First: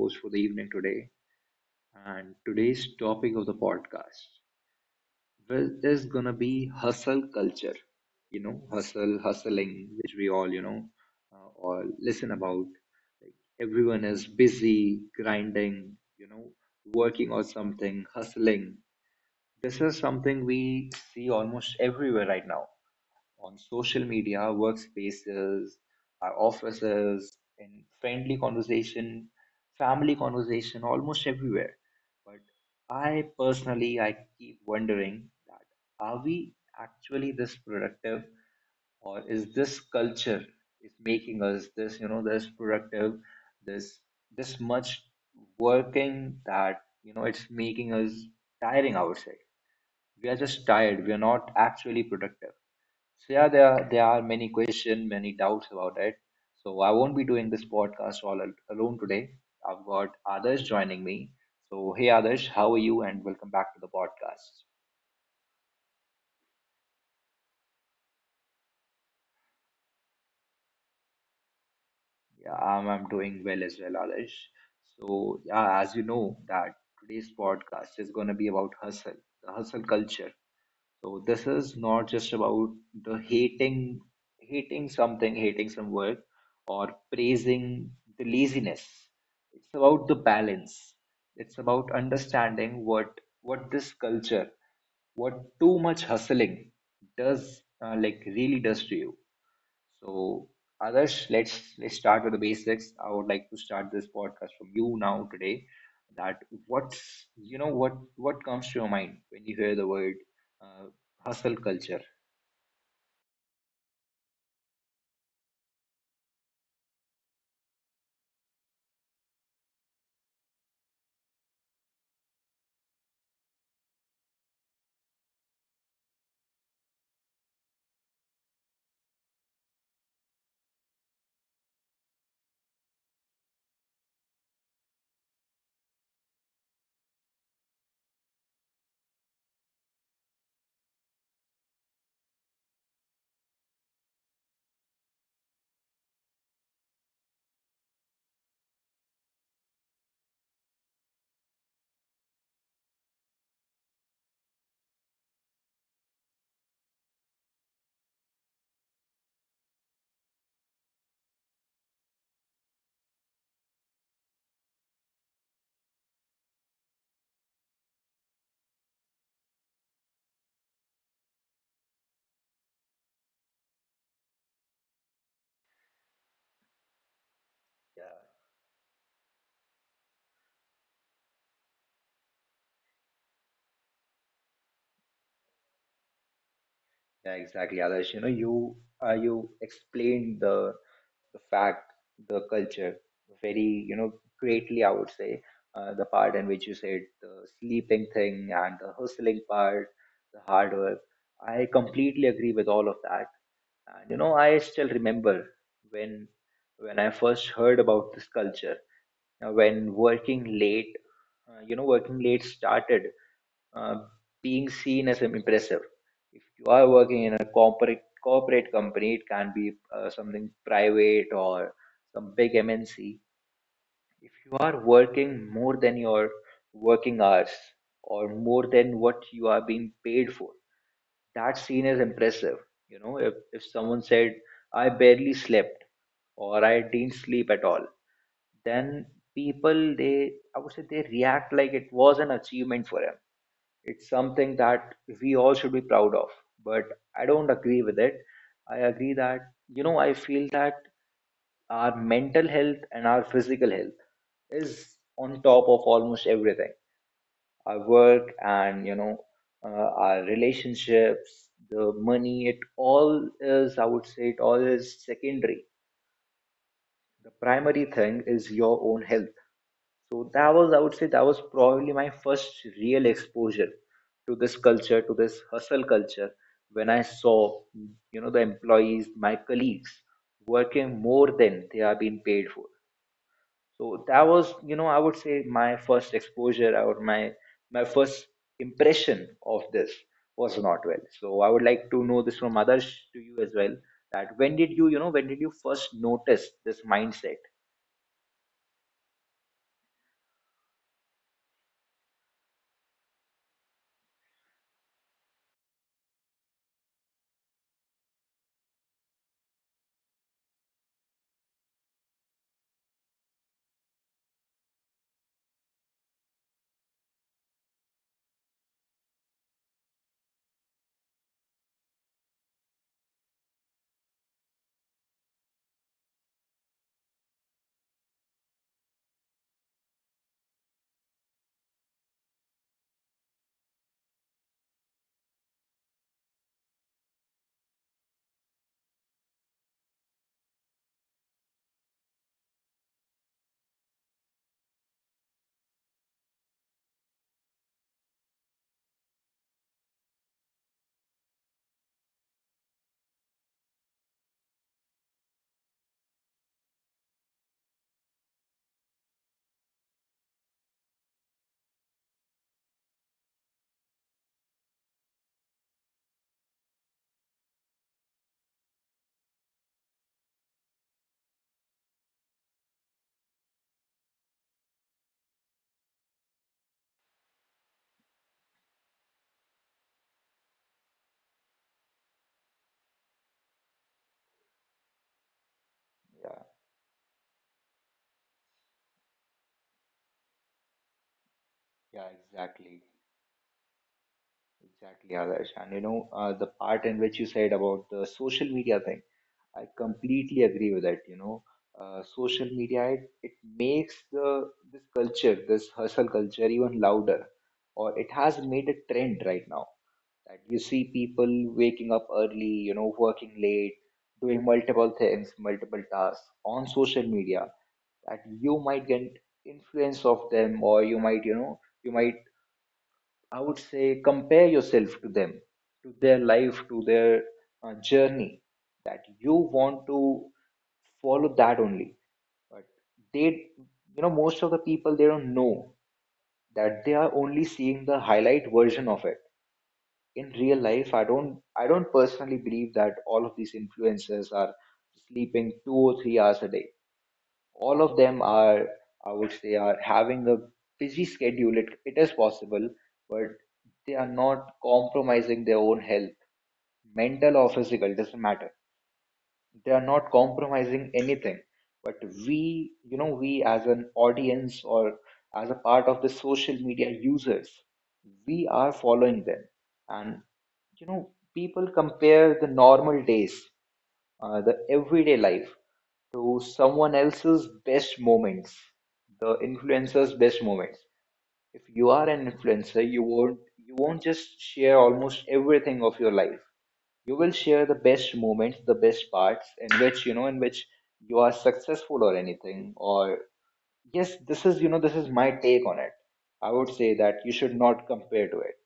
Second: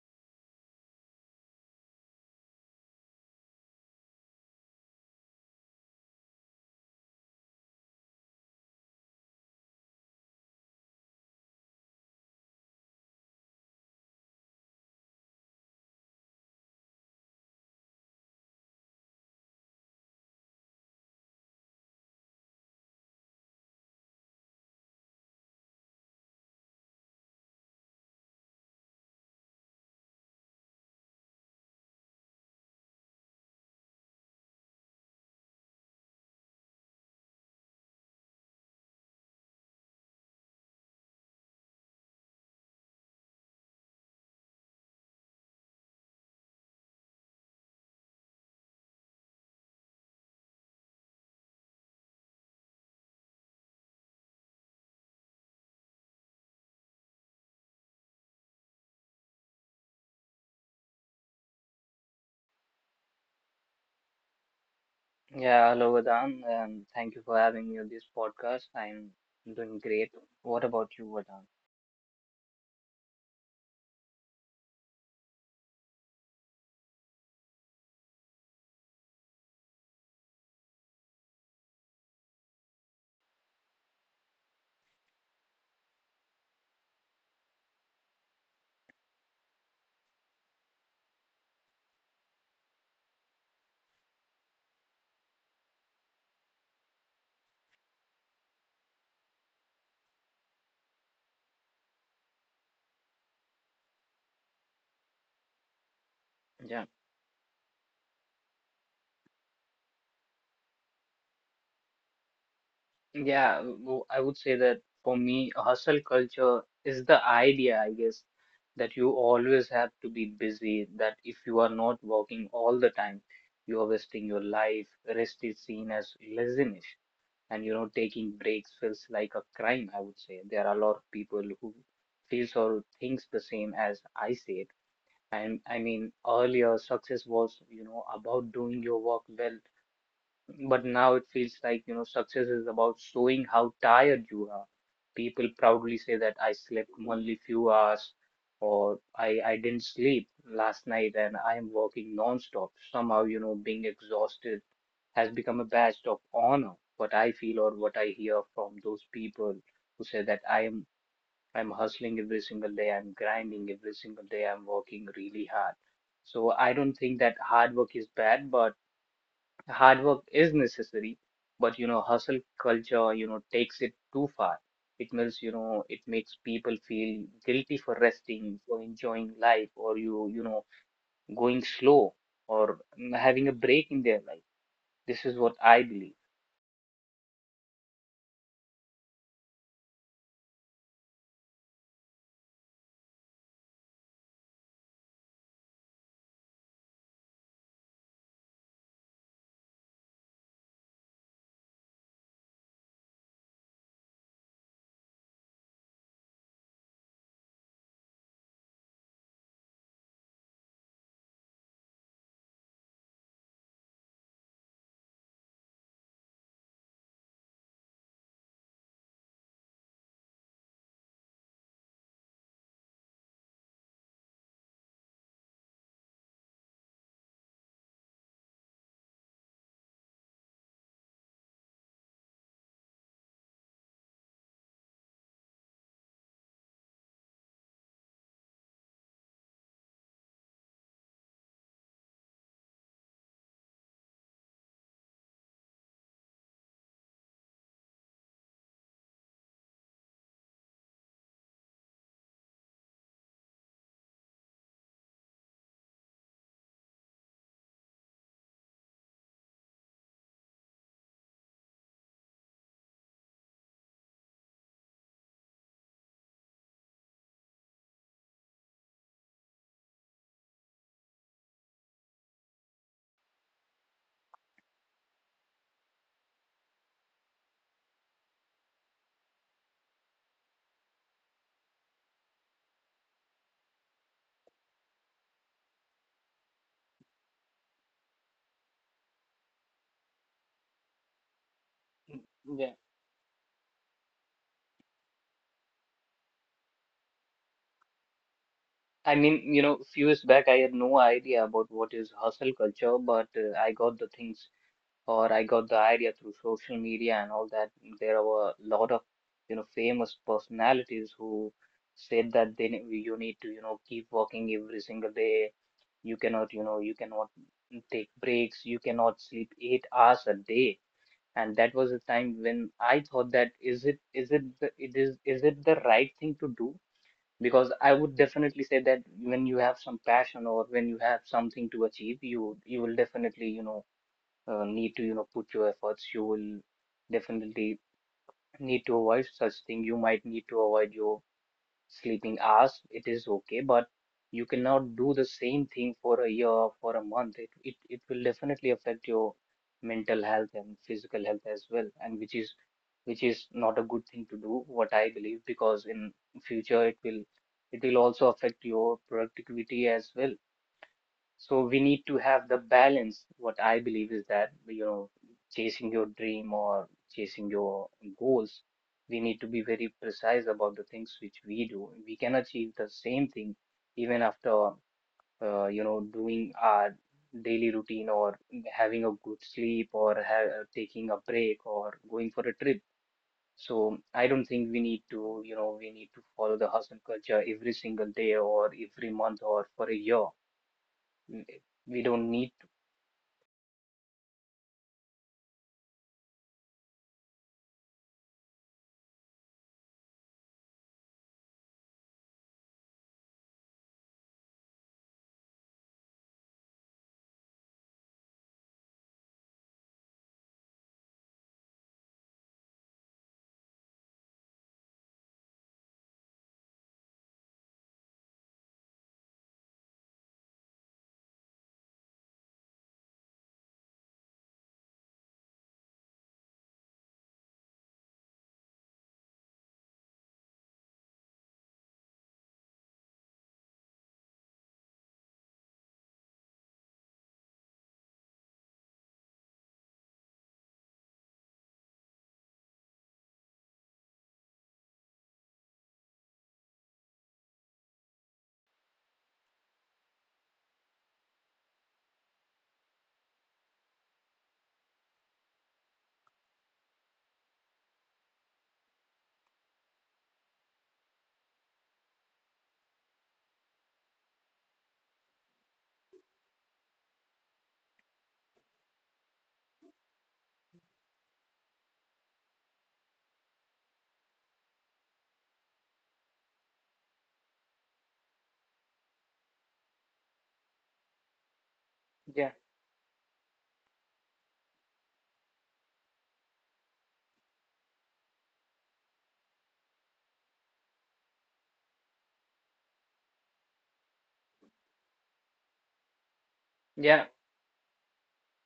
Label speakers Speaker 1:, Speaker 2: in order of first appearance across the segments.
Speaker 1: host for the evening today, and today's topic of the podcast is gonna be hustle culture. Hustle, hustling, which we all all listen about. Like everyone is busy, grinding, working on something, hustling. This is something we see almost everywhere right now on social media, workspaces, our offices, in friendly conversation, family conversation, almost everywhere. But I personally, I keep wondering that are we actually this productive, or is this culture is making us this, this productive, this this much working that you know it's making us tiring outside. We are just tired. We are not actually productive. So yeah, there are many questions, many doubts about it. So I won't be doing this podcast alone today. I've got others joining me. So hey Adarsh, how are you? And welcome back to the podcast.
Speaker 2: Yeah, hello, Vedant, and thank you for having me on this podcast. I'm doing great. What about you, Vedant?
Speaker 1: Yeah, I'm doing well as well, Adarsh. So yeah, as you know that today's podcast is going to be about hustle, the hustle culture. So this is not just about the hating something, hating some work, or praising the laziness. It's about the balance. It's about understanding what this culture, what too much hustling does, like really does to you. So, Adarsh, let's start with the basics. I would like to start this podcast from you now today. That
Speaker 2: Yeah,
Speaker 1: what's what comes to your mind when you hear the word uh, hustle culture?
Speaker 2: yeah, I would say that for me, hustle culture is the idea, I guess, that you always have to be busy, that if you are not working all the time, you are wasting your life. Rest is seen as laziness, and you know, taking breaks feels like a crime, I would say. There are a lot of people who feels or thinks the same as I say. And I mean, earlier success was, you know, about doing your work well, but now it feels like, you know, success is about showing how tired you are. People proudly say that I slept only few hours or I didn't sleep last night and I am working non-stop. Somehow, you know, being exhausted has become a badge of honor. What I feel or what I hear from those people who say that I'm hustling every single day, I'm grinding every single day, I'm working really hard. So I don't think that hard work is bad, but hard work is necessary. But you know, hustle culture, you know, takes it too far. It makes, you know, it makes people feel guilty for
Speaker 1: Yeah,
Speaker 2: resting, for enjoying life, or you know, going slow or having a break in their life. This is what I believe.
Speaker 1: yeah, exactly, Adarsh. You know, you explained the fact, the culture very, greatly. I would say, the part in which you said the sleeping thing and the hustling part, the hard work. I completely agree with all of that. And you know, I still remember when when I first heard about this culture. Now, when working late, you know, working late started uh, being seen as impressive. If you are working in a corporate company, it can be something private or some big MNC. If you are working more than your working hours or more than what you are being paid for, that scene is impressive. You know, if someone said, I barely slept or I didn't sleep at all, then I would say, they react like it was an achievement for him. It's something that we all should be proud of. But I don't agree with it. I agree that, you know, I feel that our mental health and our physical health is on top of almost everything, our work and our relationships, the money, it all is, I would say, it all is secondary. The primary thing is your own health. So that was, I would say, that was probably my first real exposure to this culture, to this hustle culture, when I saw, you know, the employees, my colleagues, working more than they are being paid for. So that was, you know, I would say my first exposure or my first impression of this was not well. So I would like to
Speaker 2: Mm.
Speaker 1: know this from
Speaker 2: Yeah.
Speaker 1: others to you as well. That when did you, you know when did you first notice this mindset?
Speaker 2: I mean, you know, few years back, I had no idea about what is hustle culture, but I got the things or I got the idea through social media and all that. There are a lot of, you know, famous personalities who said that you need to, you know, keep working every single day. You cannot, you know, you cannot take breaks. You cannot sleep 8 hours a day. And that was a time when I thought, that is it the, it is it the right thing to do? Because I would definitely say that when you have some passion or when you have something to achieve, you will definitely, you know, need to, you know, put your efforts. You will definitely need to avoid such thing. You might need to avoid your sleeping hours. It is okay, but you cannot do the same thing for a year, for a month. It will definitely affect your mental health and physical health as well, and which is not a good thing to do, what I believe. Because in future it will also affect your productivity as well. So we need to have the balance. What I believe is that, you know, chasing your dream or chasing your goals, we need to be very precise about the things which we do. We can achieve the same thing even after, you know, doing our daily routine or having a good sleep or taking a break or going for a trip. So I don't think we need to, you know, we need to
Speaker 1: Yeah,
Speaker 2: follow the hustle culture every single day or every month or for a year. Mm, we
Speaker 1: yeah,
Speaker 2: don't need.
Speaker 1: exactly others, and you know, the part in which you said about the social media thing, I completely agree with that. You know, social media, it makes the this culture, this hustle culture, even louder, or it has made a trend right now. That you see people waking up early, you know, working late, doing multiple things, multiple tasks on social media. That you might get influence of them, or you might, you know, you might, I would say, compare yourself to them, to their life, to their, journey. That you want to follow that only. But they, you know, most of the people they don't know that they are only seeing the highlight version of it. In real life, I don't personally believe that all of these influencers are sleeping 2 or 3 hours a day, all of them are, I would say, are having a busy schedule. It is possible, but they are not compromising their own health, mental or physical doesn't matter, they are not compromising anything. But we, you know, we as an audience or as a part of the social media users, we are following them. And you know, people compare the normal days, the everyday life, to someone else's best moments, the influencer's best moments. If you are an
Speaker 2: Yeah,
Speaker 1: influencer, you won't, you won't just share almost everything of your life. You will share the best moments, the best parts in which, you know, in which you are successful or anything. Or yes, this is, you know, this is my take on it. I would say that
Speaker 2: yeah,
Speaker 1: you should not compare to it.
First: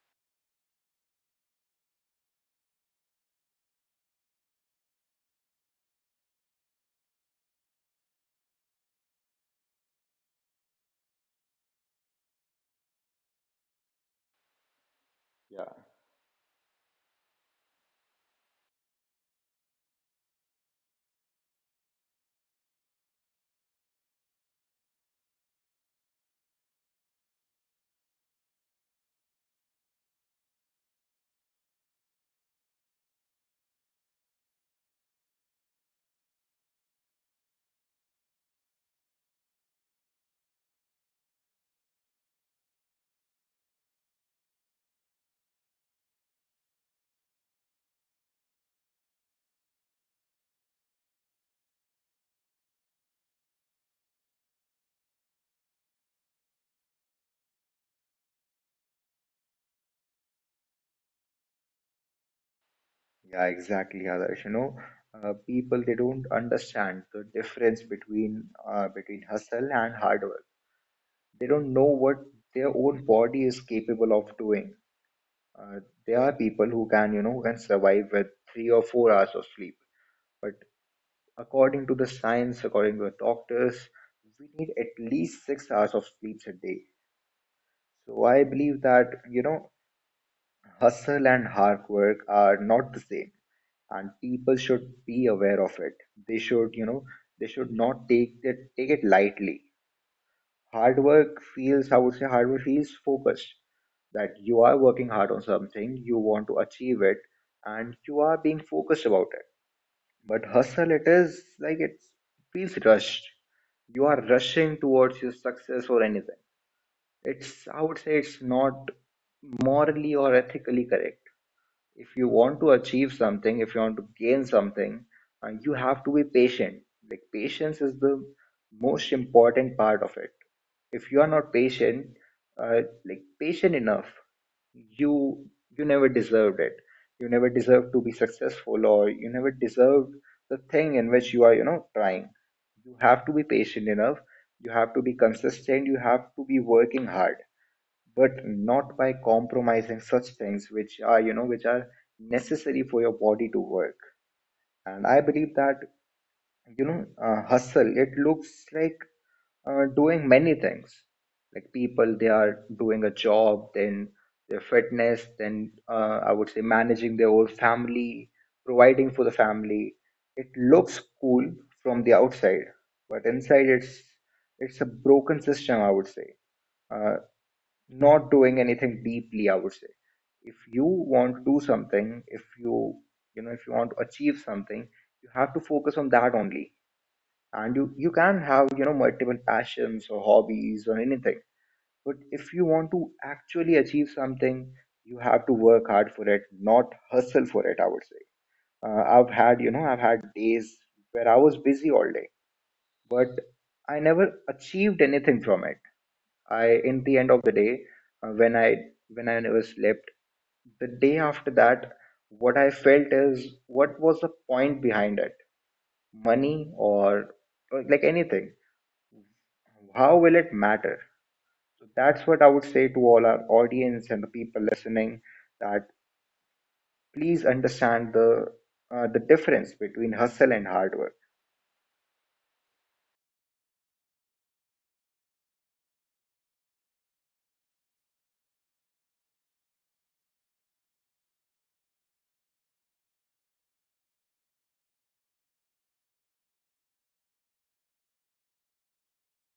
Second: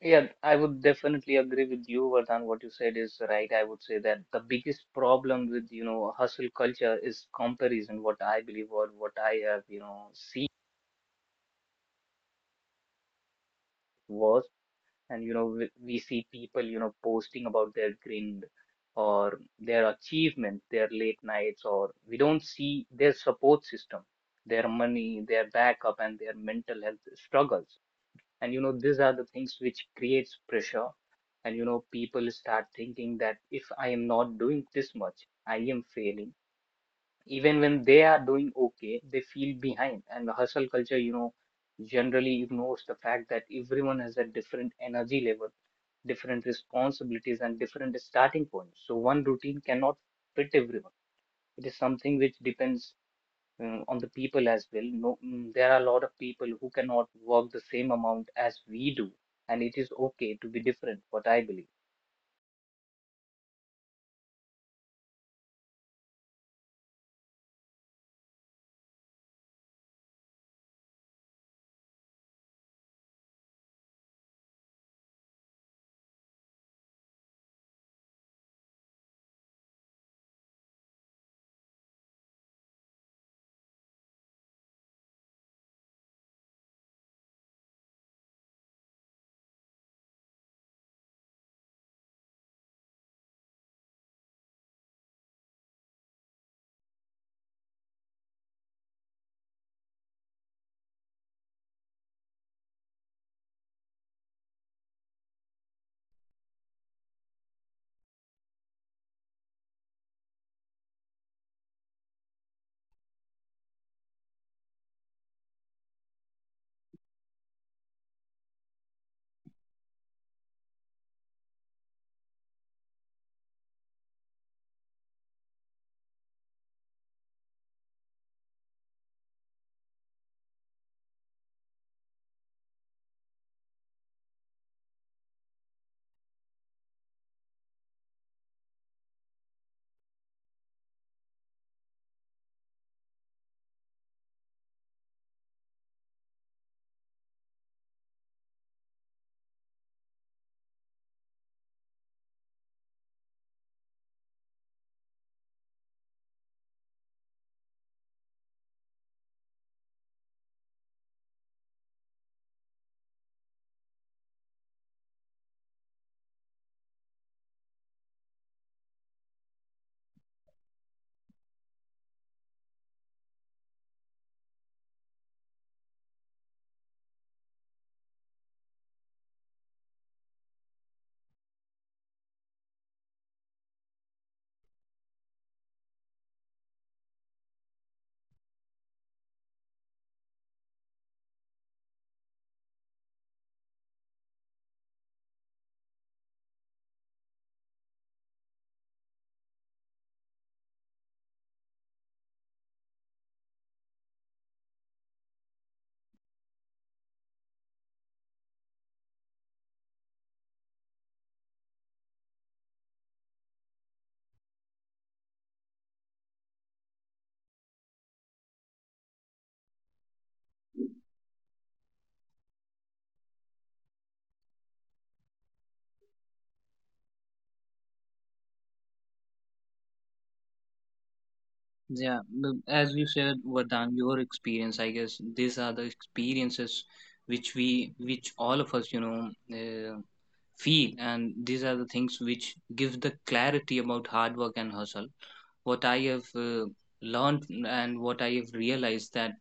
Speaker 2: yeah. I would definitely agree with you, Vardhan. What you said is right. I would say that the biggest problem with, you know, hustle culture is comparison. What I believe or what I have, you know, seen was, and you know, we,
Speaker 1: Yeah,
Speaker 2: we see people, you know, posting about their grind or their achievement, their late nights, or we don't see their support system, their money, their backup, and their mental health struggles. And you know, these are the things which creates pressure. And you know, people start thinking that if I am not doing this much, I am failing. Even when they are doing okay, they feel behind. And the hustle culture, you know, generally ignores the fact that everyone has a different energy level, different responsibilities, and different starting points. So one routine cannot fit everyone. It is something which depends, on the people as well, no. There are a lot of people who cannot work the same amount as we do, and it is okay to be different, what I believe.
Speaker 1: yeah, exactly, Adarsh. You know, people they don't understand the difference between, between hustle and hard work. They don't know what their own body is capable of doing. Uh, there are people who can, you know, who can survive with 3 or 4 hours of sleep. But according to the science, according to the doctors, we need at least 6 hours of sleep a day. So I believe that, you know, hustle and hard work are not the same and people should be aware of it. They should, you know, they should not take it lightly. Hard work feels, I would say, hard work feels focused. That you are working hard on something, you want to achieve it, and you are being focused about it. But hustle, it is like it feels rushed. You are rushing towards your success or anything. It's, I would say, it's not morally or ethically correct. If you want to achieve something, if you want to gain something, you have to be patient. Like patience is the most important part of it. If you are not patient, uh, like patient enough, you you never deserved it. You never deserved to be successful, or you never deserved the thing in which you are, you know, trying. You have to be patient enough. You have to be consistent. You have to be working hard, but not by compromising such things which are, you know, which are necessary for your body to work. And I believe that, you know, hustle, it looks like, doing many things, like people they are doing a job, then their fitness, then, I would say managing their whole family, providing for the family. It looks cool from the outside, but inside it's a broken system, I would say, uh, not doing anything deeply, I would say. If you want to do something, if you, you know, if you want to achieve something, you have to focus on that only. And you can have, you know, multiple passions or hobbies or anything. But if you want to actually achieve something, you have to work hard for it, not hustle for it, I would say. I've had, you know, I've had days where I was busy all day, but I never achieved anything from it. I, in the end of the day, when I, when I never slept, the day after that, what I felt is what was the point behind it? Money, or like anything? How will it matter? So that's what I would say to all our audience and the people listening, that please understand the, the difference between hustle and hard work.
Speaker 2: Yeah, as you said, Vardhan, your experience, I guess these are the experiences which we, which all of us, you know, feel, and these are the things which give the clarity about hard work and hustle. What I have learned and what I have realized that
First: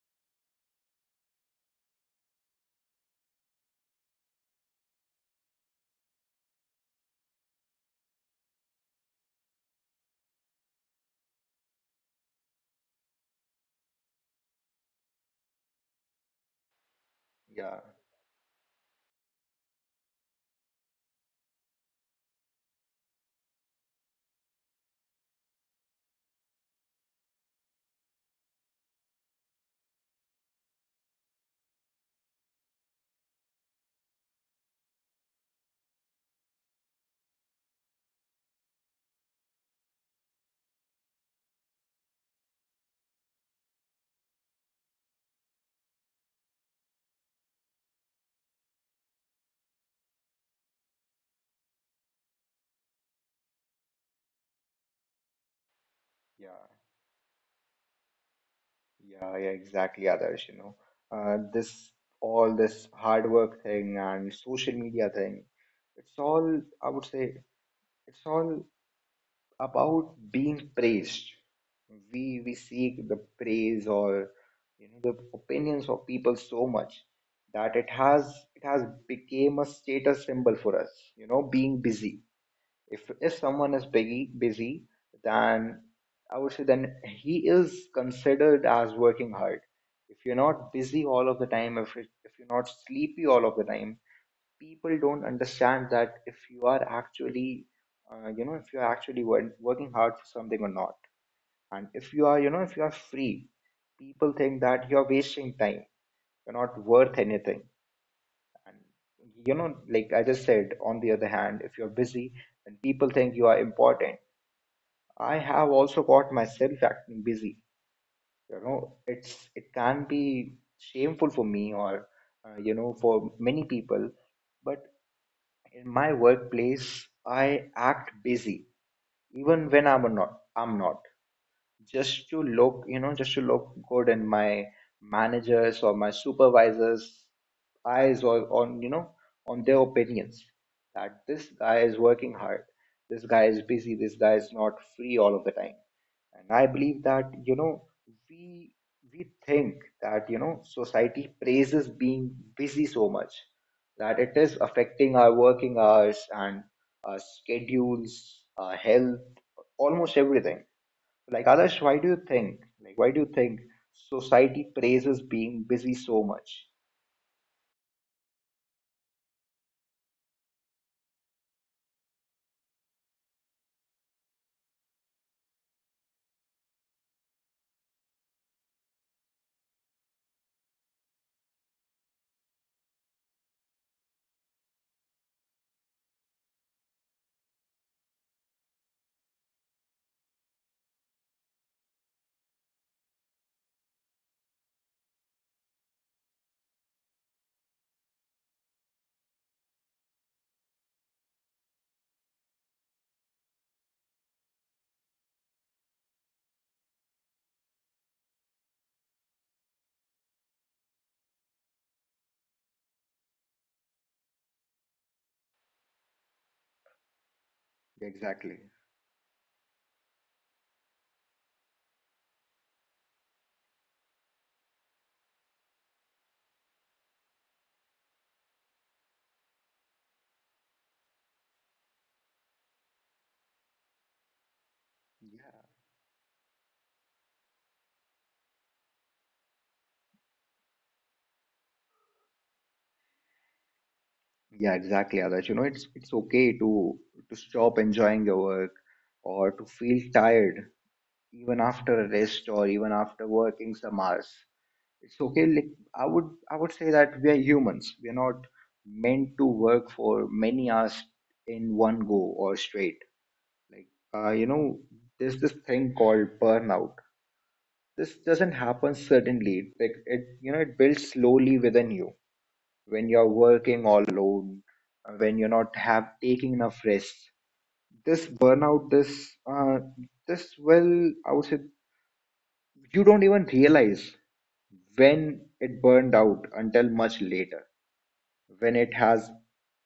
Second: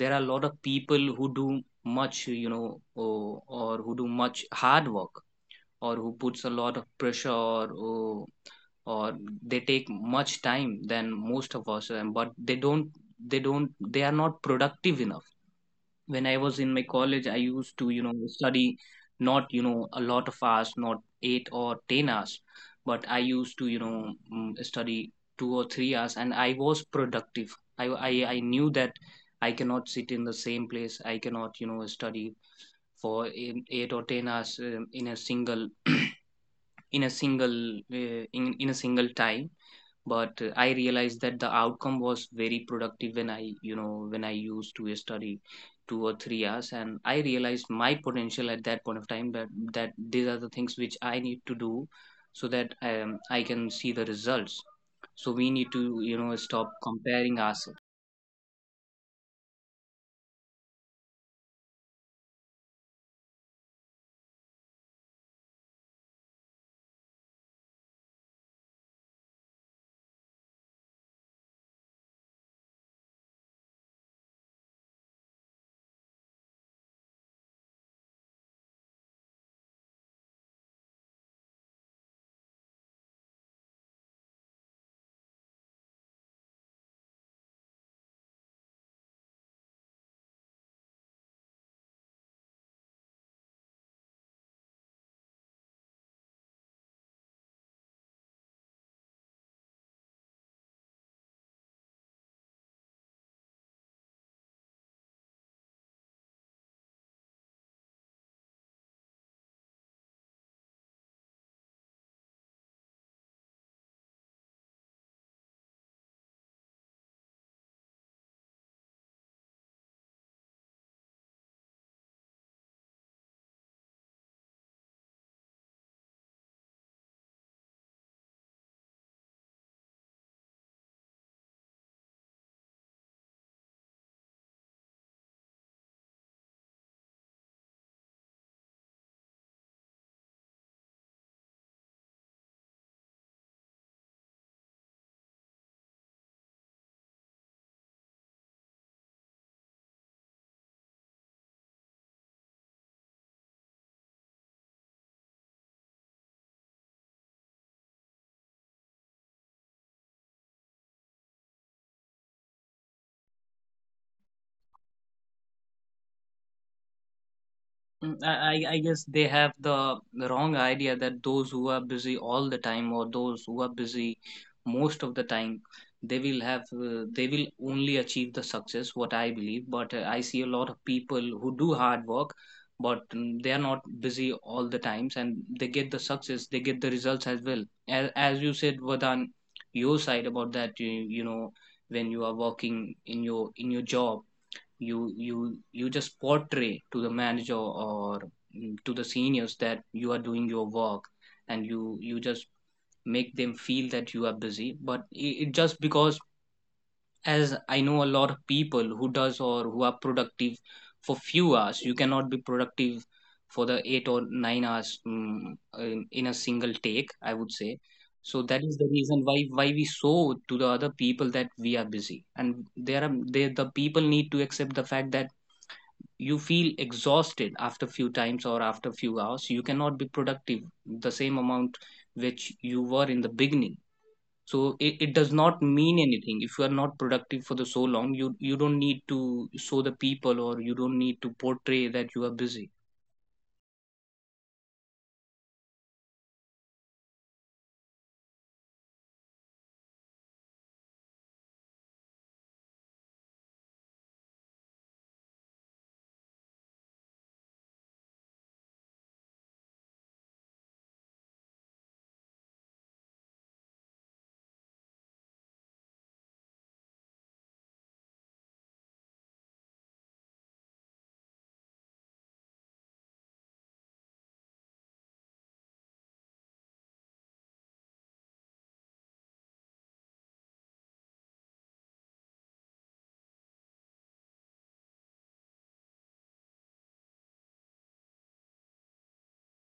Speaker 2: there are a lot of people who do much, you know, or who do much hard work, or who puts a lot of pressure, or they take much time than most of us, but they don't, they are not productive enough. When I was in my college, I used
Speaker 1: Yeah,
Speaker 2: to, you know, study, not, you know, a lot of hours, not 8 or 10 hours, but I used to, you know, study 2 or 3 hours and I was productive. I knew that I cannot sit in the same place, I cannot, you know, study for eight or 10 hours, in a single in a single in a single time. But I realized that the outcome was very productive when I, you know, when I used to study 2 or 3 hours. And I realized my potential at that point of time, that these are the things which I need to do, so that I can see the results. So we need to, you know,
Speaker 1: yeah.
Speaker 2: stop comparing ourselves.
Speaker 1: Yeah, yeah, exactly, Adarsh. You know, this all this hard work thing and social media thing, it's all, I would say, it's all about being praised. We seek the praise or you know the opinions of people so much that it has became a status symbol for us. You know, being busy, if if someone is busy, then I would say then he is considered as working hard. If you're not busy all of the time, if if you're not sleepy all of the time, people don't understand that if you are actually, you know, if you're actually working hard for something or not. And if you are, you know, if you are free, people think that you're wasting time. You're not worth anything. And you know, like I just said, on the other hand, if you're busy, then people think you are important. I have also got myself acting busy. You know, it's, it can be shameful for me or, you know, for many people, but in my workplace, I act busy even when I'm not. Just to look, just to look good in my managers or my supervisors' eyes, or on, on their opinions that this guy is working hard, this guy is busy, this guy is not free all of the time. And I believe that, we we think that, society praises being busy so much that it is affecting our working hours and our schedules, our health, almost everything. Like Adarsh, why do you think? Like why do you think society praises being busy so much?
Speaker 2: Mm, I guess they have the wrong idea that those who are busy all the time or those who are busy most of the time, they will have, they will only achieve the success, what I believe. But I see a lot of people who do hard work, but they are not busy all the times, and they get the success, they get the results as well. As you said, Vadan, your side about that, you know, when you are working in your job, you just portray to the manager or to the seniors that you are doing your work, and you just make them feel that you are busy. But it just because, as I know, a lot of people who does or who are productive for few hours, you cannot be productive for the 8 or 9 hours, in a single take, I would say. So that
Speaker 1: Exactly.
Speaker 2: is the reason why we show to the other people that we are busy and there are they, the people need to accept the fact that you feel exhausted after a few times or after a few hours you cannot be productive the same amount which you were in the beginning so it does not
Speaker 1: Yeah.
Speaker 2: mean anything if you are not productive for the so long. You don't need to show the people or you don't need to portray that you are busy.
Speaker 1: Yeah, exactly, Adarsh. You know, it's okay to stop enjoying your work or to feel tired even after a rest, or even after working some hours. It's okay. Like I would say that we are humans. We are not meant to work for many hours in one go or straight. Like you know, there's this thing called burnout. This doesn't happen suddenly. Like it, you know, it builds slowly within you when you're working all alone, when you're not have taking enough rest. This burnout, this will, I would say, you don't even realize when it burned out until much later, when it has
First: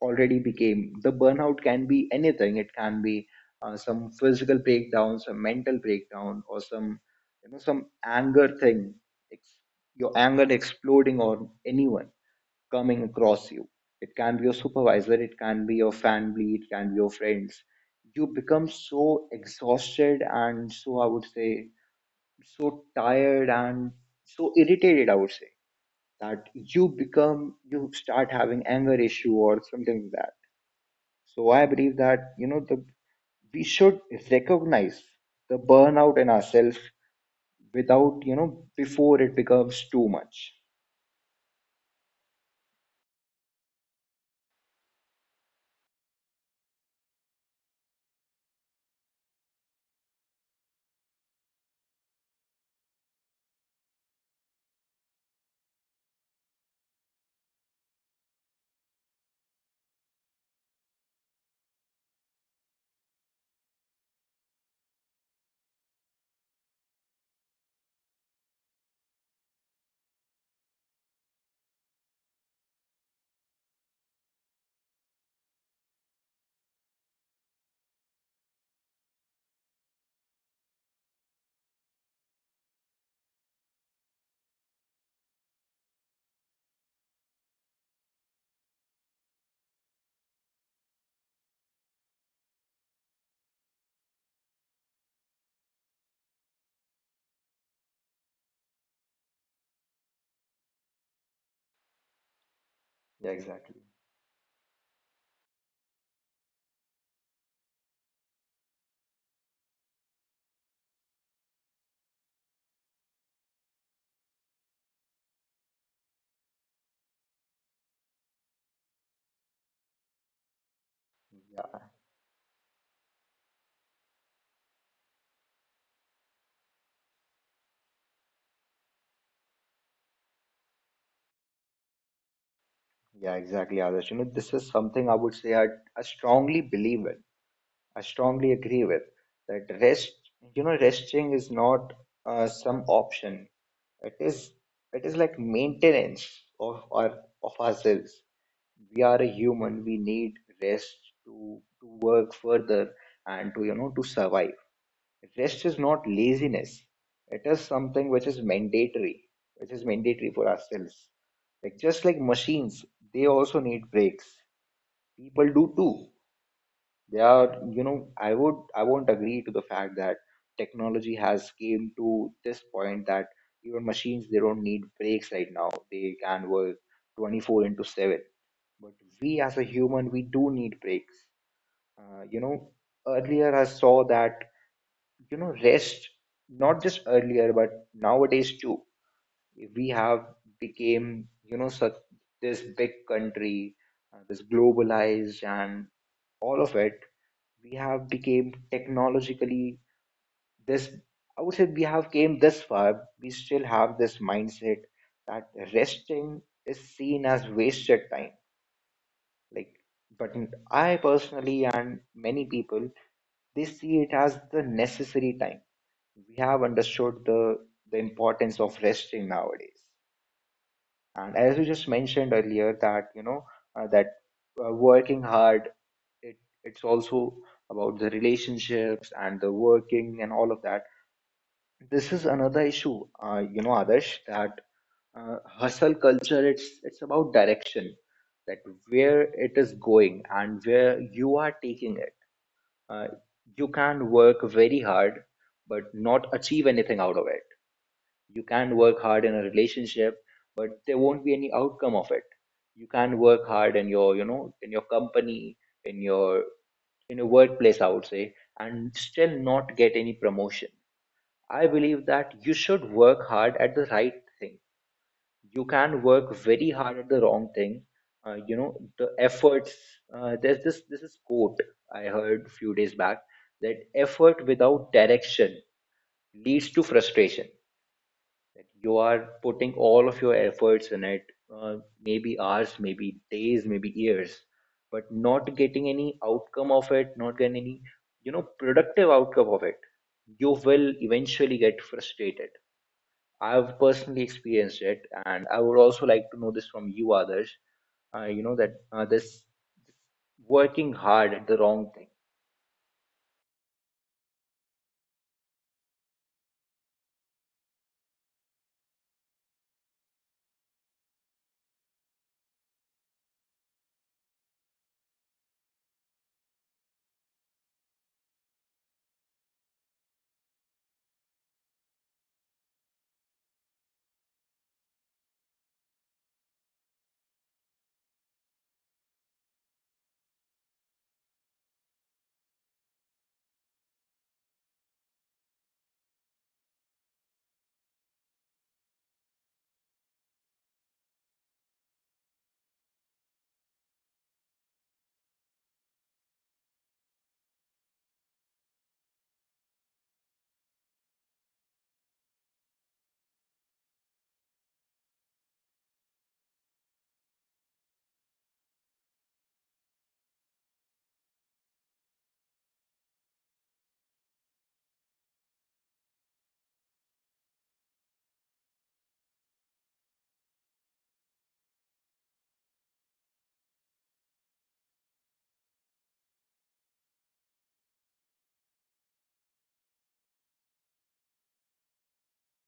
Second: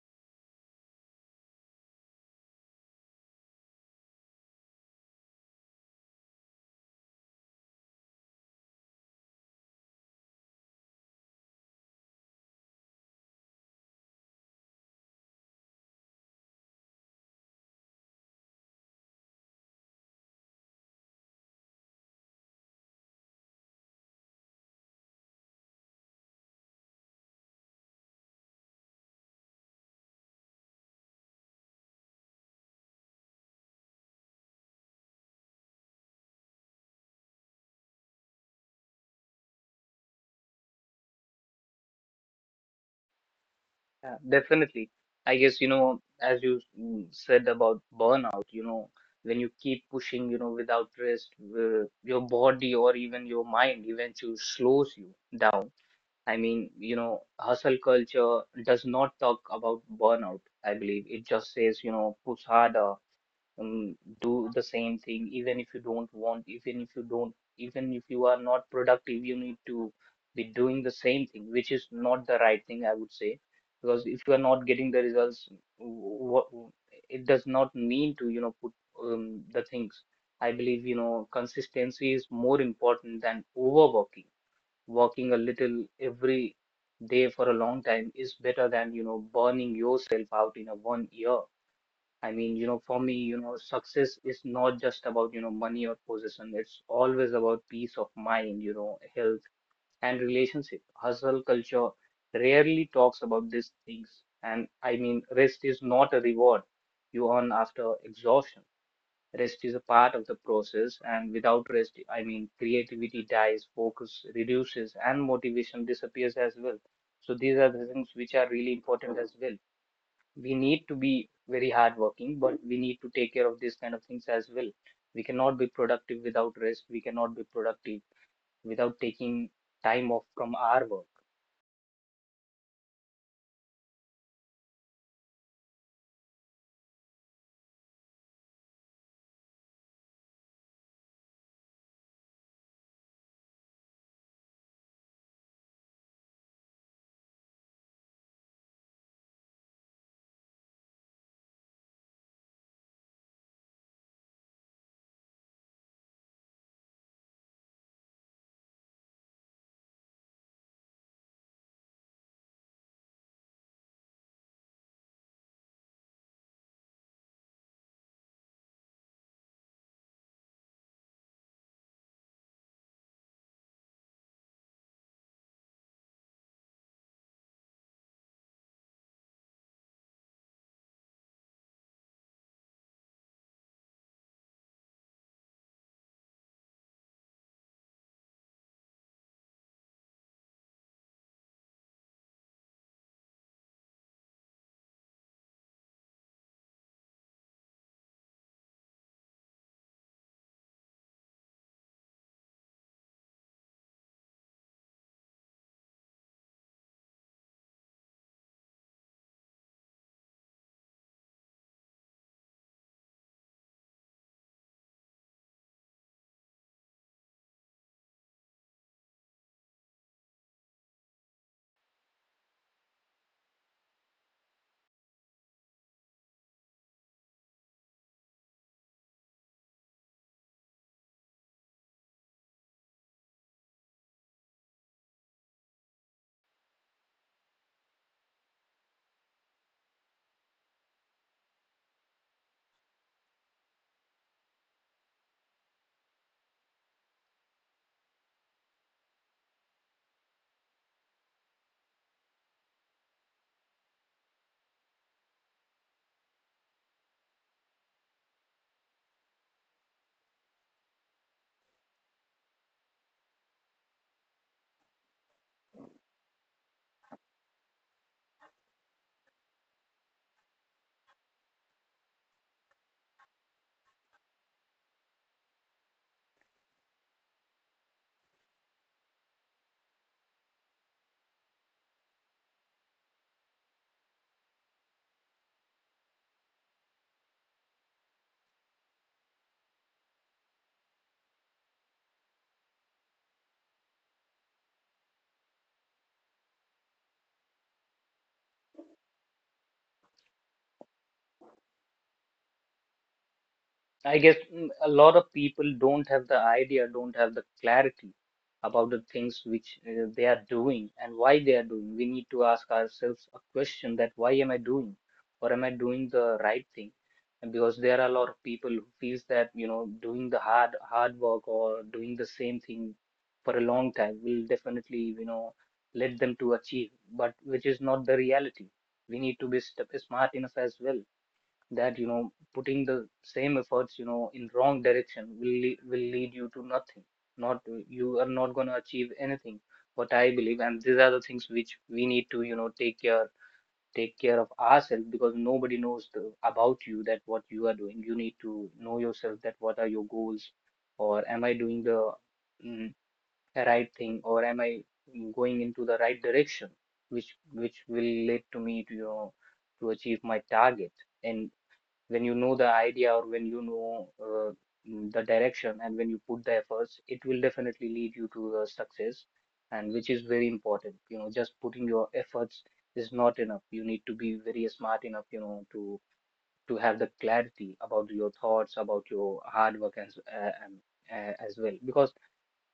Speaker 1: already became. The burnout can be anything. It can be some physical breakdown, some mental breakdown, or some, you know, some anger thing. Ex- your anger exploding on anyone coming across you. It can be your supervisor, it can be your family, it can be your friends. You become so exhausted and so, I would say, so tired and so irritated, I would say, that you become, you start having anger issue or something like that. So I believe that, you know, the we should recognize the burnout in ourselves without, you know, before it becomes too much.
Speaker 2: Yeah, definitely. I guess, you know, as you said about burnout, you know, when you keep pushing, you know, without rest, your body or even your mind eventually slows you down. I mean, you know, hustle culture does not talk about burnout, I believe. It just says, you know, push harder, um, do the same thing, even if you don't want, even if you don't, even if you are not productive, you need to be doing the same thing, which is not the right thing, I would say. Because if you are not getting the results, what, it does not mean to, you know, put the things. I believe, you know, consistency is more important than overworking. Working a little every day for a long time is better than, you know, burning yourself out in a one year. I mean, you know, for me, you know, success is not just about, you know, money or possession. It's always about peace of mind, you know, health and relationship. Hustle culture rarely
Speaker 1: Yeah,
Speaker 2: talks about
Speaker 1: exactly.
Speaker 2: these things. And I mean, rest is not a reward you earn after exhaustion. Rest is a part of the process, and without rest, I mean, creativity dies, focus reduces, and motivation disappears as well. So these are the things which are really important as well. We need to be very hardworking, but we need to take care of these kind of things as well. We cannot be productive without rest. We cannot be productive without taking time off from our work.
Speaker 1: Yeah, exactly, others. You know, this is something I would say I strongly believe in, I strongly agree with, that rest, you know, resting is not some option. It is, it is like maintenance of our, of ourselves. We are a human, we need rest to work further, and to, you know, to survive. Rest is not laziness. It is something which is mandatory, which is mandatory for ourselves. Like just like machines, they also need breaks, people do too. They are, you know, I would, I won't agree to the fact that technology has came to this point that even machines, they don't need breaks right now. They can work 24 into 7. But we as a human we do need breaks. You know, earlier I saw that, you know, rest, not just earlier but nowadays too, we have became, you know, such this big country, this globalized and all of it. We have became technologically this, I would say, we have came this far, we still have this mindset that resting is seen as wasted time. Like, but I personally and many people, they see it as the necessary time. We have understood the importance of resting nowadays. And as you just mentioned earlier that, you know, that working hard, it, it's also about the relationships and the working and all of that. This is another issue, you know, Adarsh, that hustle culture, it's about direction, that where it is going and where you are taking it. uh, you can work very hard but not achieve anything out of it. You can work hard in a relationship, but there won't be any outcome of it. You can work hard in your, you know, in your company, in your, in a workplace, I would say, and still not get any promotion. I believe that you should work hard at the right thing. You can work very hard at the wrong thing. You know, the efforts, there's this, this is quote I heard few days back, that effort without direction leads to frustration. That you are putting all of your efforts in it, uh, maybe hours, maybe days, maybe years, but not getting any outcome of it, not getting any, you know, productive outcome of it, you will eventually get frustrated. I've personally experienced it, and I would also like to know this from you, others. You know that this working hard at the wrong thing.
Speaker 2: I guess a lot of people don't have the idea, don't have the clarity about the things which they are doing and why they are doing. We need to ask ourselves a question that why am I doing, or am I doing the right thing? And because there are a lot of people who feels that doing the hard work or doing the same thing for a long time will definitely let them to achieve, but which is not the reality. We need to be smart enough as well that putting the same efforts in wrong direction will lead you to nothing not you are not going to achieve anything what I believe, and these are the things which we need to take care of ourselves because nobody knows the, about you that what you are doing. You need to know yourself that what are your goals or am I doing the mm, right thing, or am I going into the right direction which will lead to me to to achieve my target. And when you know the idea or when you know the direction and when you put the efforts, it will definitely lead you to the success. And which is very important, just putting your efforts is not enough. You need to be very smart enough to have the clarity about your thoughts, about your hard work, and as well because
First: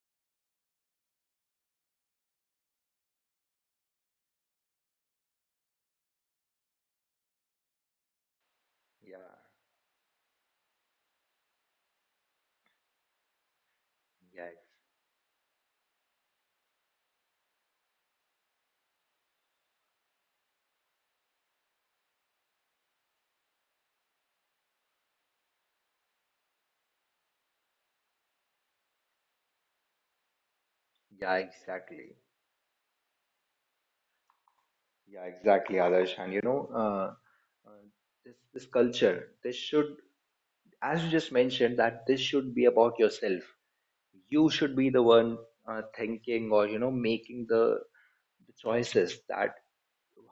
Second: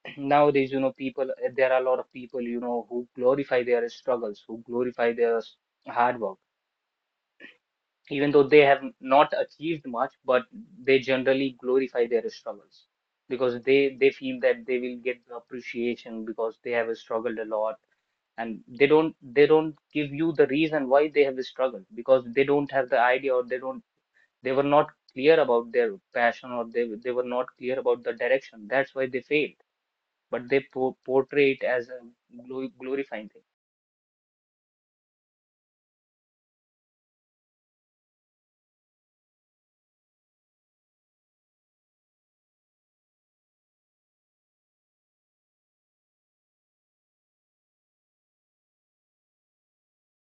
Speaker 2: nowadays people, there are a lot of people who glorify their struggles, who glorify their hard work even though they have not
Speaker 1: Yeah,
Speaker 2: achieved much, but they generally glorify their struggles because they feel
Speaker 1: yeah,
Speaker 2: that they will get the appreciation because they have struggled a lot. And they don't give you the reason why they have struggled because they don't have the idea, or they don't, they were not clear about their passion, or they were not clear about the direction. That's why they failed. But they
Speaker 1: yeah,
Speaker 2: portray it as a
Speaker 1: exactly.
Speaker 2: glorifying thing.
Speaker 1: Yeah, exactly, Adarsh. And you know, uh, this culture, this should, as you just mentioned, that this should be about yourself. You should be the one thinking, or you know, making the choices that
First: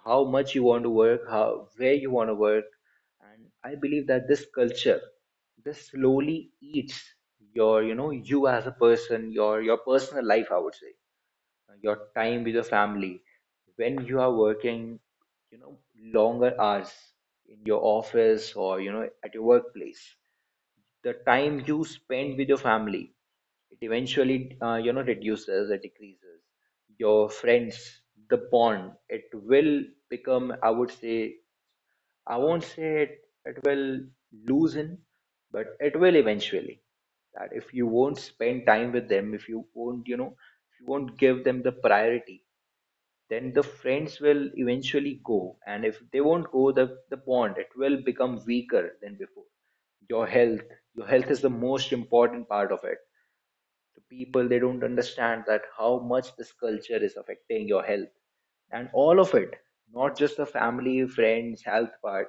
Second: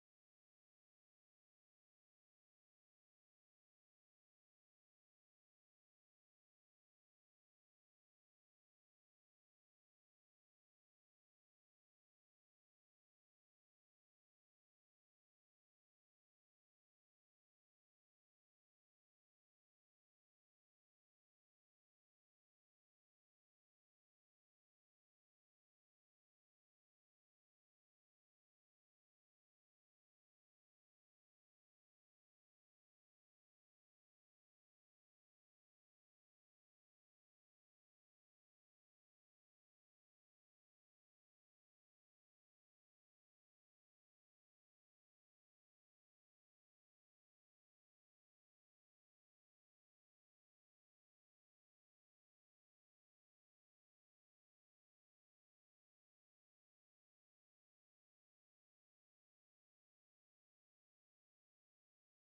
Speaker 1: how much you want to work, how, where you want to work. And I believe that this culture, this slowly eats your, you know, you as a person, your personal life, I would say, your time with your family. When you are working, you know, longer hours in your office, or you know, at your workplace, the time you spend with your family, it eventually you know, reduces or decreases. Your friends, the bond, it will become, I would say, I won't say it, it will loosen, but it will eventually, that if you won't spend time with them, if you won't, you know, if you won't give them the priority, then the friends will eventually go, and if they won't go, the bond, it will become weaker than before. Your health, your health is the most important part of it. To people, they don't understand that how much this culture is affecting your health and all of it. Not just the family, friends, health part,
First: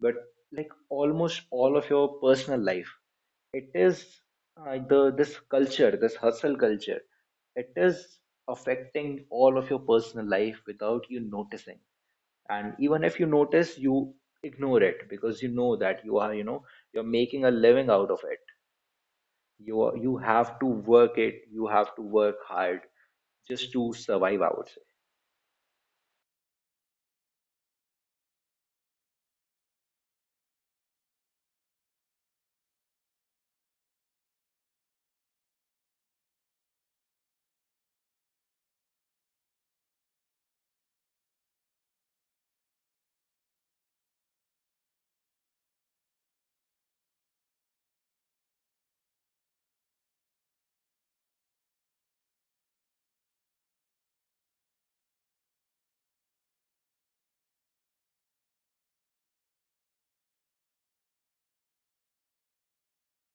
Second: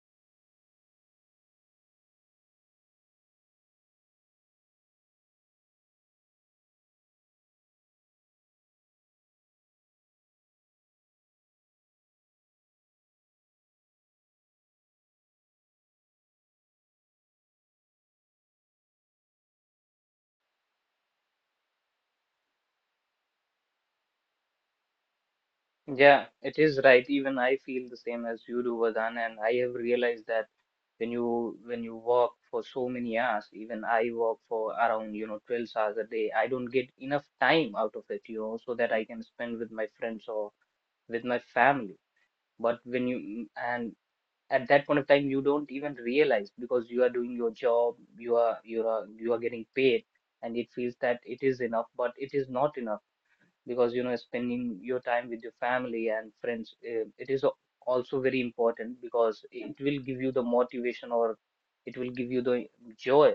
Speaker 1: but like almost all of your personal life, it is the, this culture, this hustle culture, it is affecting all of your personal life without you noticing. And even if you notice, you ignore it because you know that you are, you know, you're making a living out of it. You are- you have to work it, you have to work hard just to survive, I would say.
Speaker 2: Yeah, it is right. Even I feel the same as you do, Vardhan, and I have realized that when you work for so many hours, even I work for around, you know, 12 hours a day, I don't get enough time out of it, you know, so that I can spend with my friends or with my family. But when you and at that point of time, you don't even realize because you are doing your job, you are you are getting paid, and it feels that it is enough, but it is not enough because spending your time with your family and friends it is also very important because it will give you the motivation or it will give you the joy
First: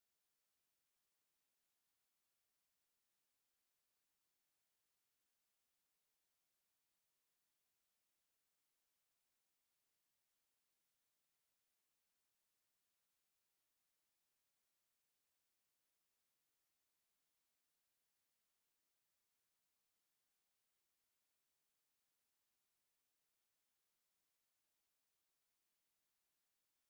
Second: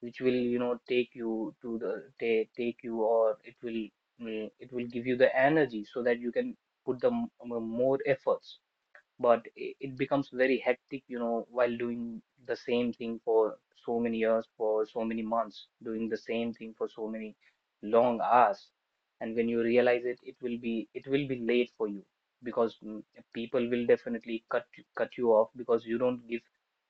Speaker 2: which will take you to the take you, or it will it will give you the energy so that you can put the more efforts. But it becomes very hectic, you know, while doing the same thing for so many years, for so many months, doing the same thing for so many long hours. And when you realize it, it will be late for you because people will definitely cut you off because you don't give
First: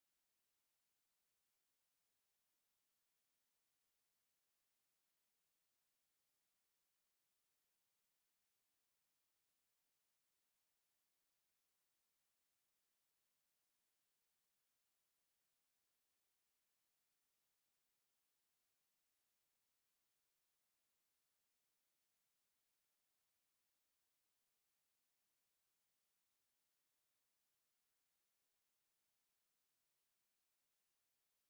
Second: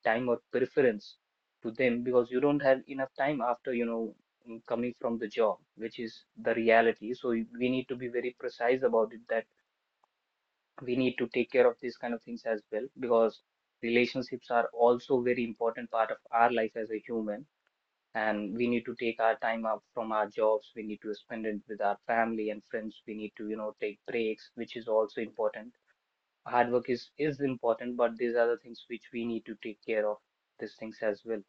Speaker 2: time or preference to them because you don't have enough time after, you know, coming from the job, which is the reality. So we need to be very precise about it that we need to take care of these kind of things as well because relationships are also very important part of our life as a human, and we need to take our time out from our jobs. We need to spend it with our family and friends. We need to take breaks, which is also important. Hard work is important, but these are the things which we need to take care of, these things as well.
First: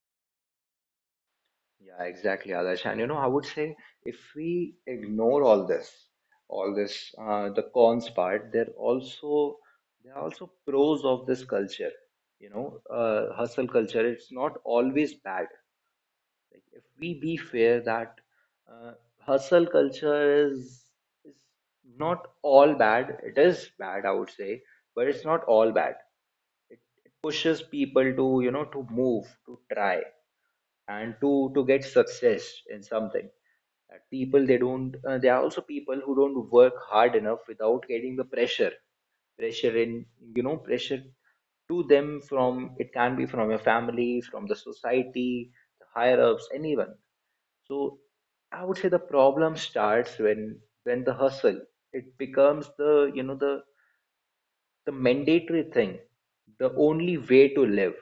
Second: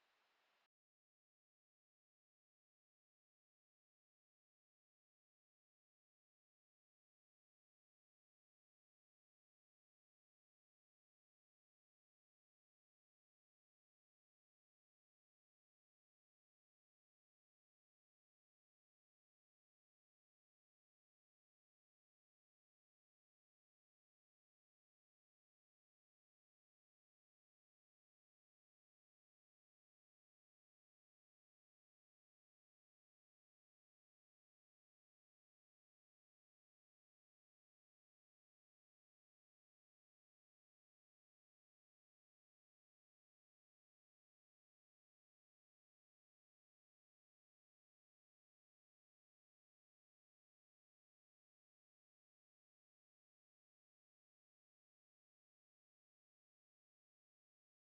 Speaker 1: Yeah, exactly, Adarsh. And you know, I would say if we ignore all this, all this the cons part, there also, there are also pros of this culture. You know, hustle culture, it's not always bad. Like if we be fair, that uh, hustle culture is not all bad. It is bad, I would say, but it's not all bad. It pushes people to, you know, to move, to try, and to get success in something. People, they don't there are also people who don't work hard enough without getting the pressure. Pressure in, you know, pressure to them from, it can be from your family, from the society, the higher ups, anyone. So I would say the problem starts when the hustle, it becomes the, you know, the mandatory thing, the only way to live.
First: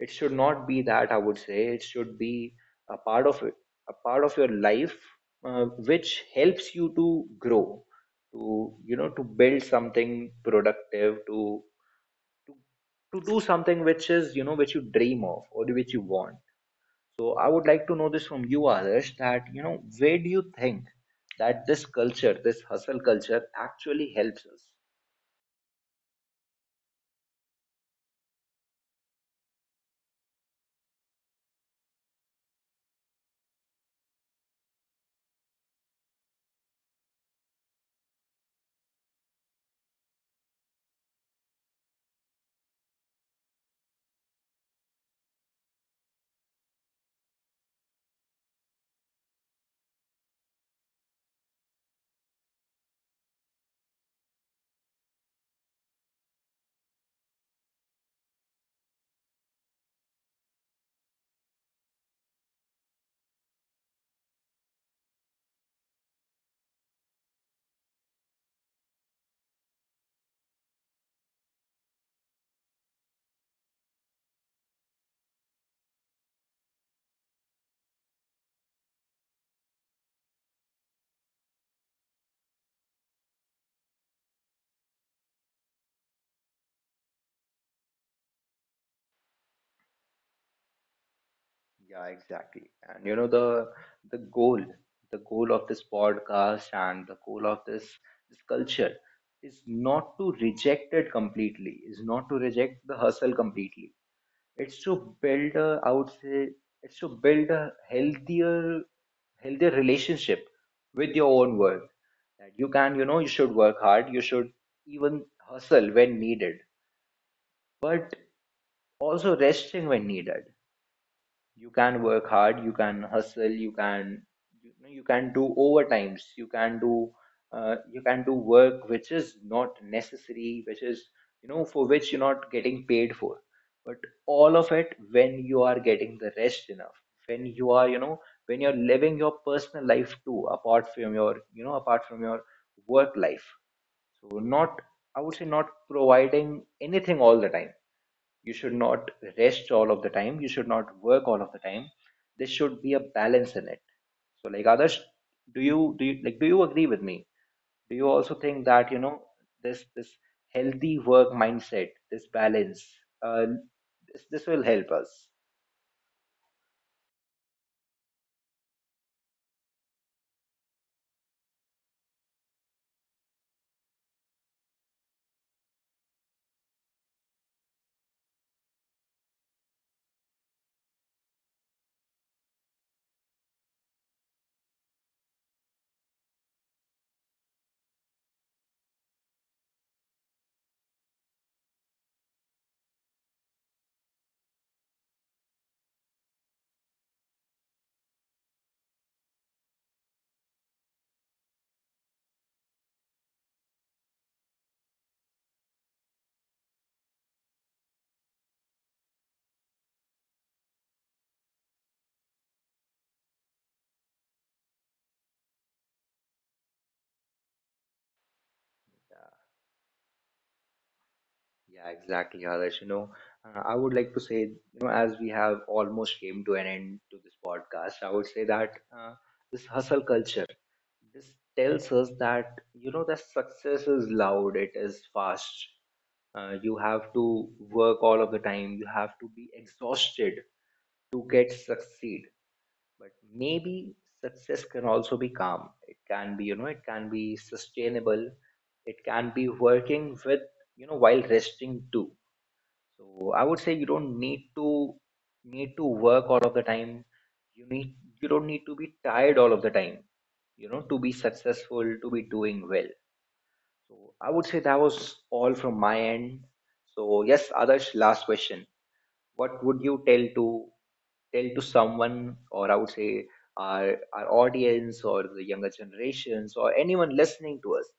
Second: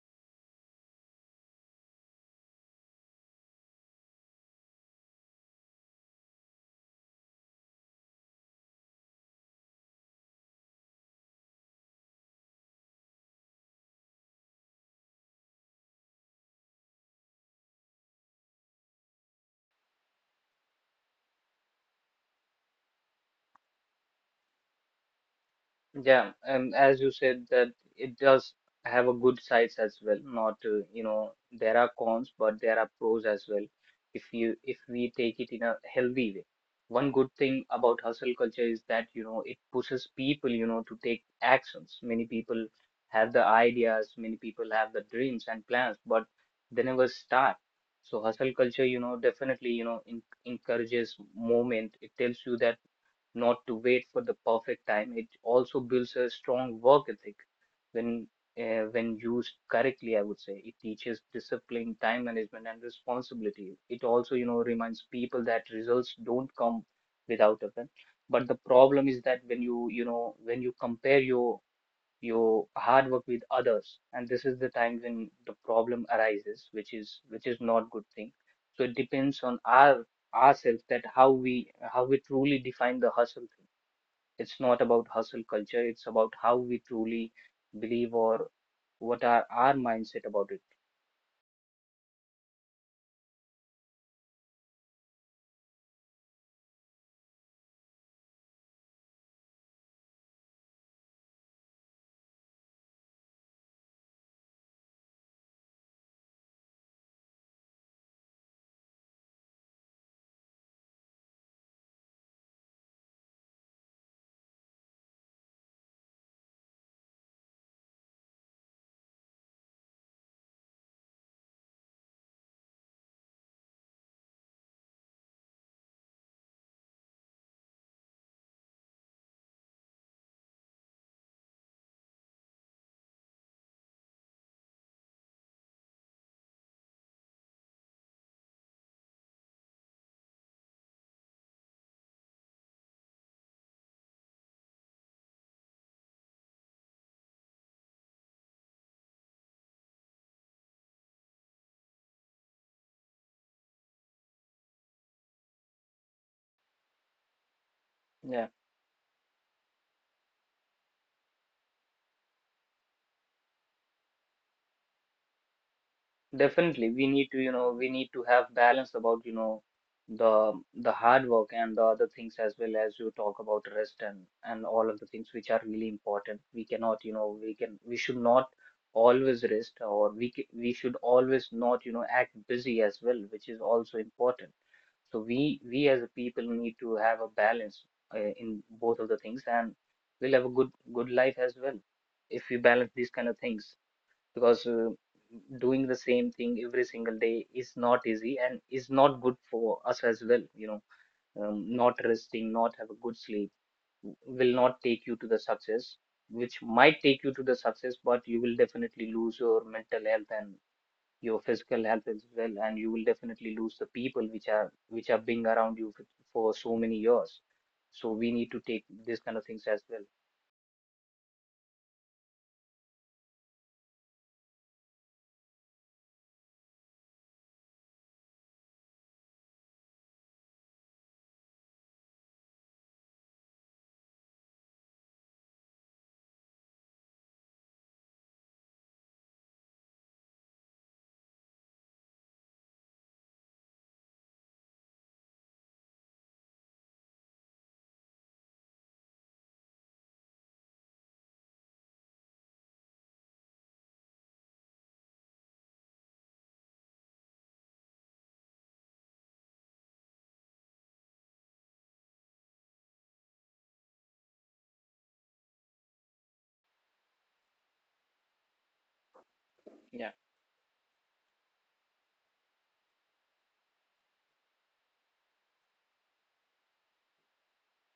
Speaker 1: It should not be that, I would say. It should be a part of it, a part of your life, which helps you to grow, to, you know, to build something productive, to to do something which is, you know, which you dream of or which you want. So I would like to know this from you, others, that you know, where do you think that this culture, this hustle culture, actually helps us.
Speaker 2: Yeah, and as you said that it does have a good sides as well. Not there are cons, but there are pros as well. If we take it in a healthy way, one good thing about hustle culture is that it pushes people to take actions. Many people have the ideas, many people have the dreams and plans, but they never start. So hustle culture, you know, definitely in, encourages movement. It tells you that not to wait for the perfect time. It also builds a strong work ethic when when used correctly. I would say it teaches discipline, time management, and responsibility. It also reminds people that results don't come without effort. But the problem is that when you know when you compare your you hard work with others, and this is the time when the problem arises, which is not good thing. So it depends on our ourselves that how we truly define the hustle thing. It's not about hustle culture, it's about how we truly believe, or what are our mindset about it.
Speaker 1: Yeah, exactly. And you know, the goal, the goal of this podcast and the goal of this this culture is not to reject it completely, is not to reject the hustle completely. It's to build a, I would say, it's to build a healthier, healthier relationship with your own work. That you can, you know, you should work hard, you should even hustle when needed, but also resting when needed. You can work hard, you can hustle, you can, you know, you can do overtimes, you can do work which is not necessary, which is, you know, for which you're not getting paid for. But all of it when you are getting the rest enough, when you are, you know, when you're living your personal life too, apart from your, you know, apart from your work life. So not, I would say, not providing anything all the time. You should not rest all of the time, you should not work all of the time. There should be a balance in it. So like others, do you like, do you agree with me? Do you also
Speaker 2: Yeah.
Speaker 1: think that you know, this healthy work mindset, this balance, uh, this, this will help us.
Speaker 2: Definitely, we need to, you know, we need to have balance about, you know, the hard work and the other things as well, as you talk about rest and all of the things which are really important. We cannot, you know, we can we should not always rest, or we we should always not, you know, act busy as well, which is also important. So we as a people need to have a balance in both of the things, and we'll have a good life as well if we balance these kind of things. Because doing the same thing every single day is not easy and is not good for us as well. You know, not resting, not have a good sleep will not take you to the success, which might take you to the success, but you will definitely lose your mental health and your physical health as well, and you will definitely lose the people which are being around you for so many years. So we need to take these kind of things as well.
Speaker 1: Yeah, exactly, Adarsh. You know, I would like to say, you know, as we have almost came to an end to this podcast, I would say that this hustle culture, this tells us that you know, that success is loud, it is fast, you have to work all of the time, you have to be exhausted to get succeed. But maybe success can also be calm, it can be, you know, it can be sustainable, it can be working with, you know, while resting too. So I would say you don't need to need to work all of the time. You need, you don't need to be tired all of the time, you know, to be successful, to be doing well. So I would say that was all from my end. So yes, Adarsh, last question. What would you
Speaker 2: Yeah,
Speaker 1: tell to tell to someone, or I would say, our audience, or the younger generations, or anyone listening to us,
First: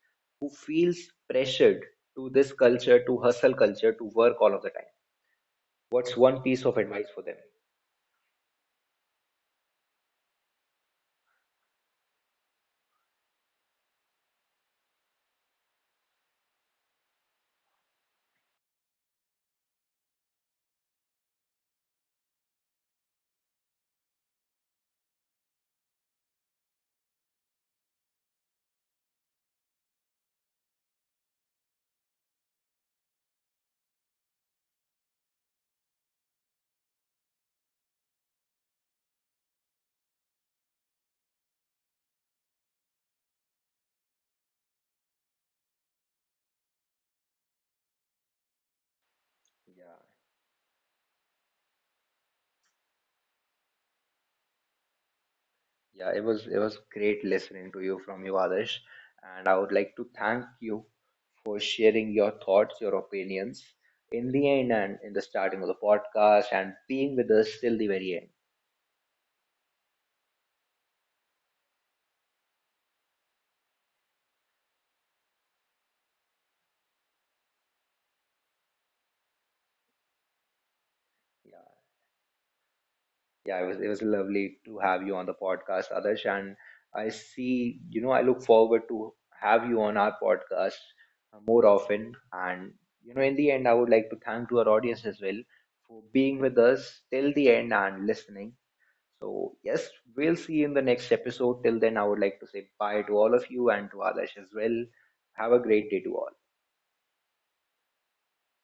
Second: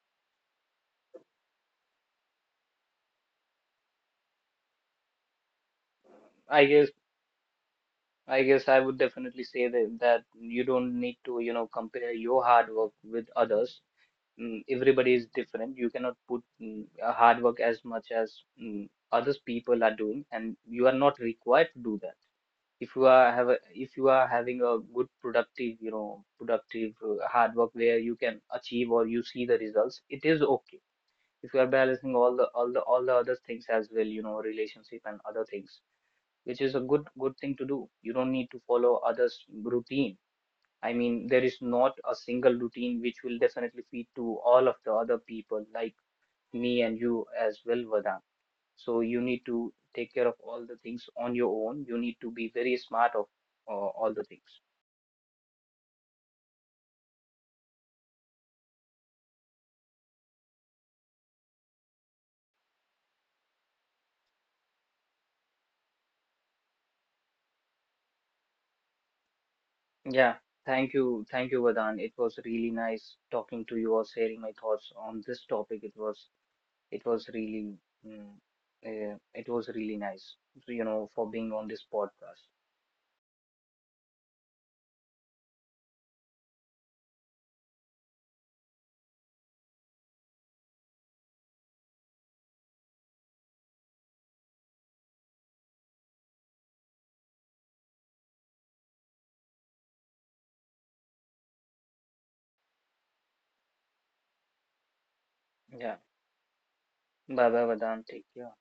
Speaker 1: who feels pressured to this culture, to hustle culture, to work all of the time? What's one
Speaker 2: I
Speaker 1: piece of
Speaker 2: guess
Speaker 1: advice for them?
Speaker 2: I guess I would definitely say that, that you don't need to, you know, compare your hard work with others. Everybody is different. You cannot put a hard work as much as others people are doing, and you are not required to do that. If you are have a, if you are having a good productive, you know, productive hard work where you can achieve or you see the results, it is okay. If you are balancing all the all the all the other things as well, you know, relationship and other things, which is a good thing to do. You don't need to follow others' routine. I mean, there is not a single routine which will definitely feed to all of the other people, like me and you as well, Vedant. So you need to
Speaker 1: Yeah,
Speaker 2: take care of all the things on your own. You need to be very smart of all the things.
Speaker 1: yeah, it was, it was great listening to you, from you, Adarsh, and I would like to thank you for sharing your thoughts, your opinions in the end and in the starting of the podcast, and being with us till the very end.
Speaker 2: Yeah, thank you, Vedant. It was really nice talking to you or sharing my thoughts on this topic. It was really mm, it was really nice for being
Speaker 1: Yeah.
Speaker 2: on this podcast.
Speaker 1: Yeah, it was, it was lovely to have you on the podcast, Adarsh, and I see, you know, I look forward to have you on our podcast more often. And you know, in the end, I would like to thank to our audience as well for being with us till the end and listening. So yes, we'll see you in the next episode. Till then, I would like to say bye to all of you and to Adarsh as well. Have a great
Speaker 2: Yeah,
Speaker 1: day to all.
Speaker 2: Baba Vedanta. Yeah.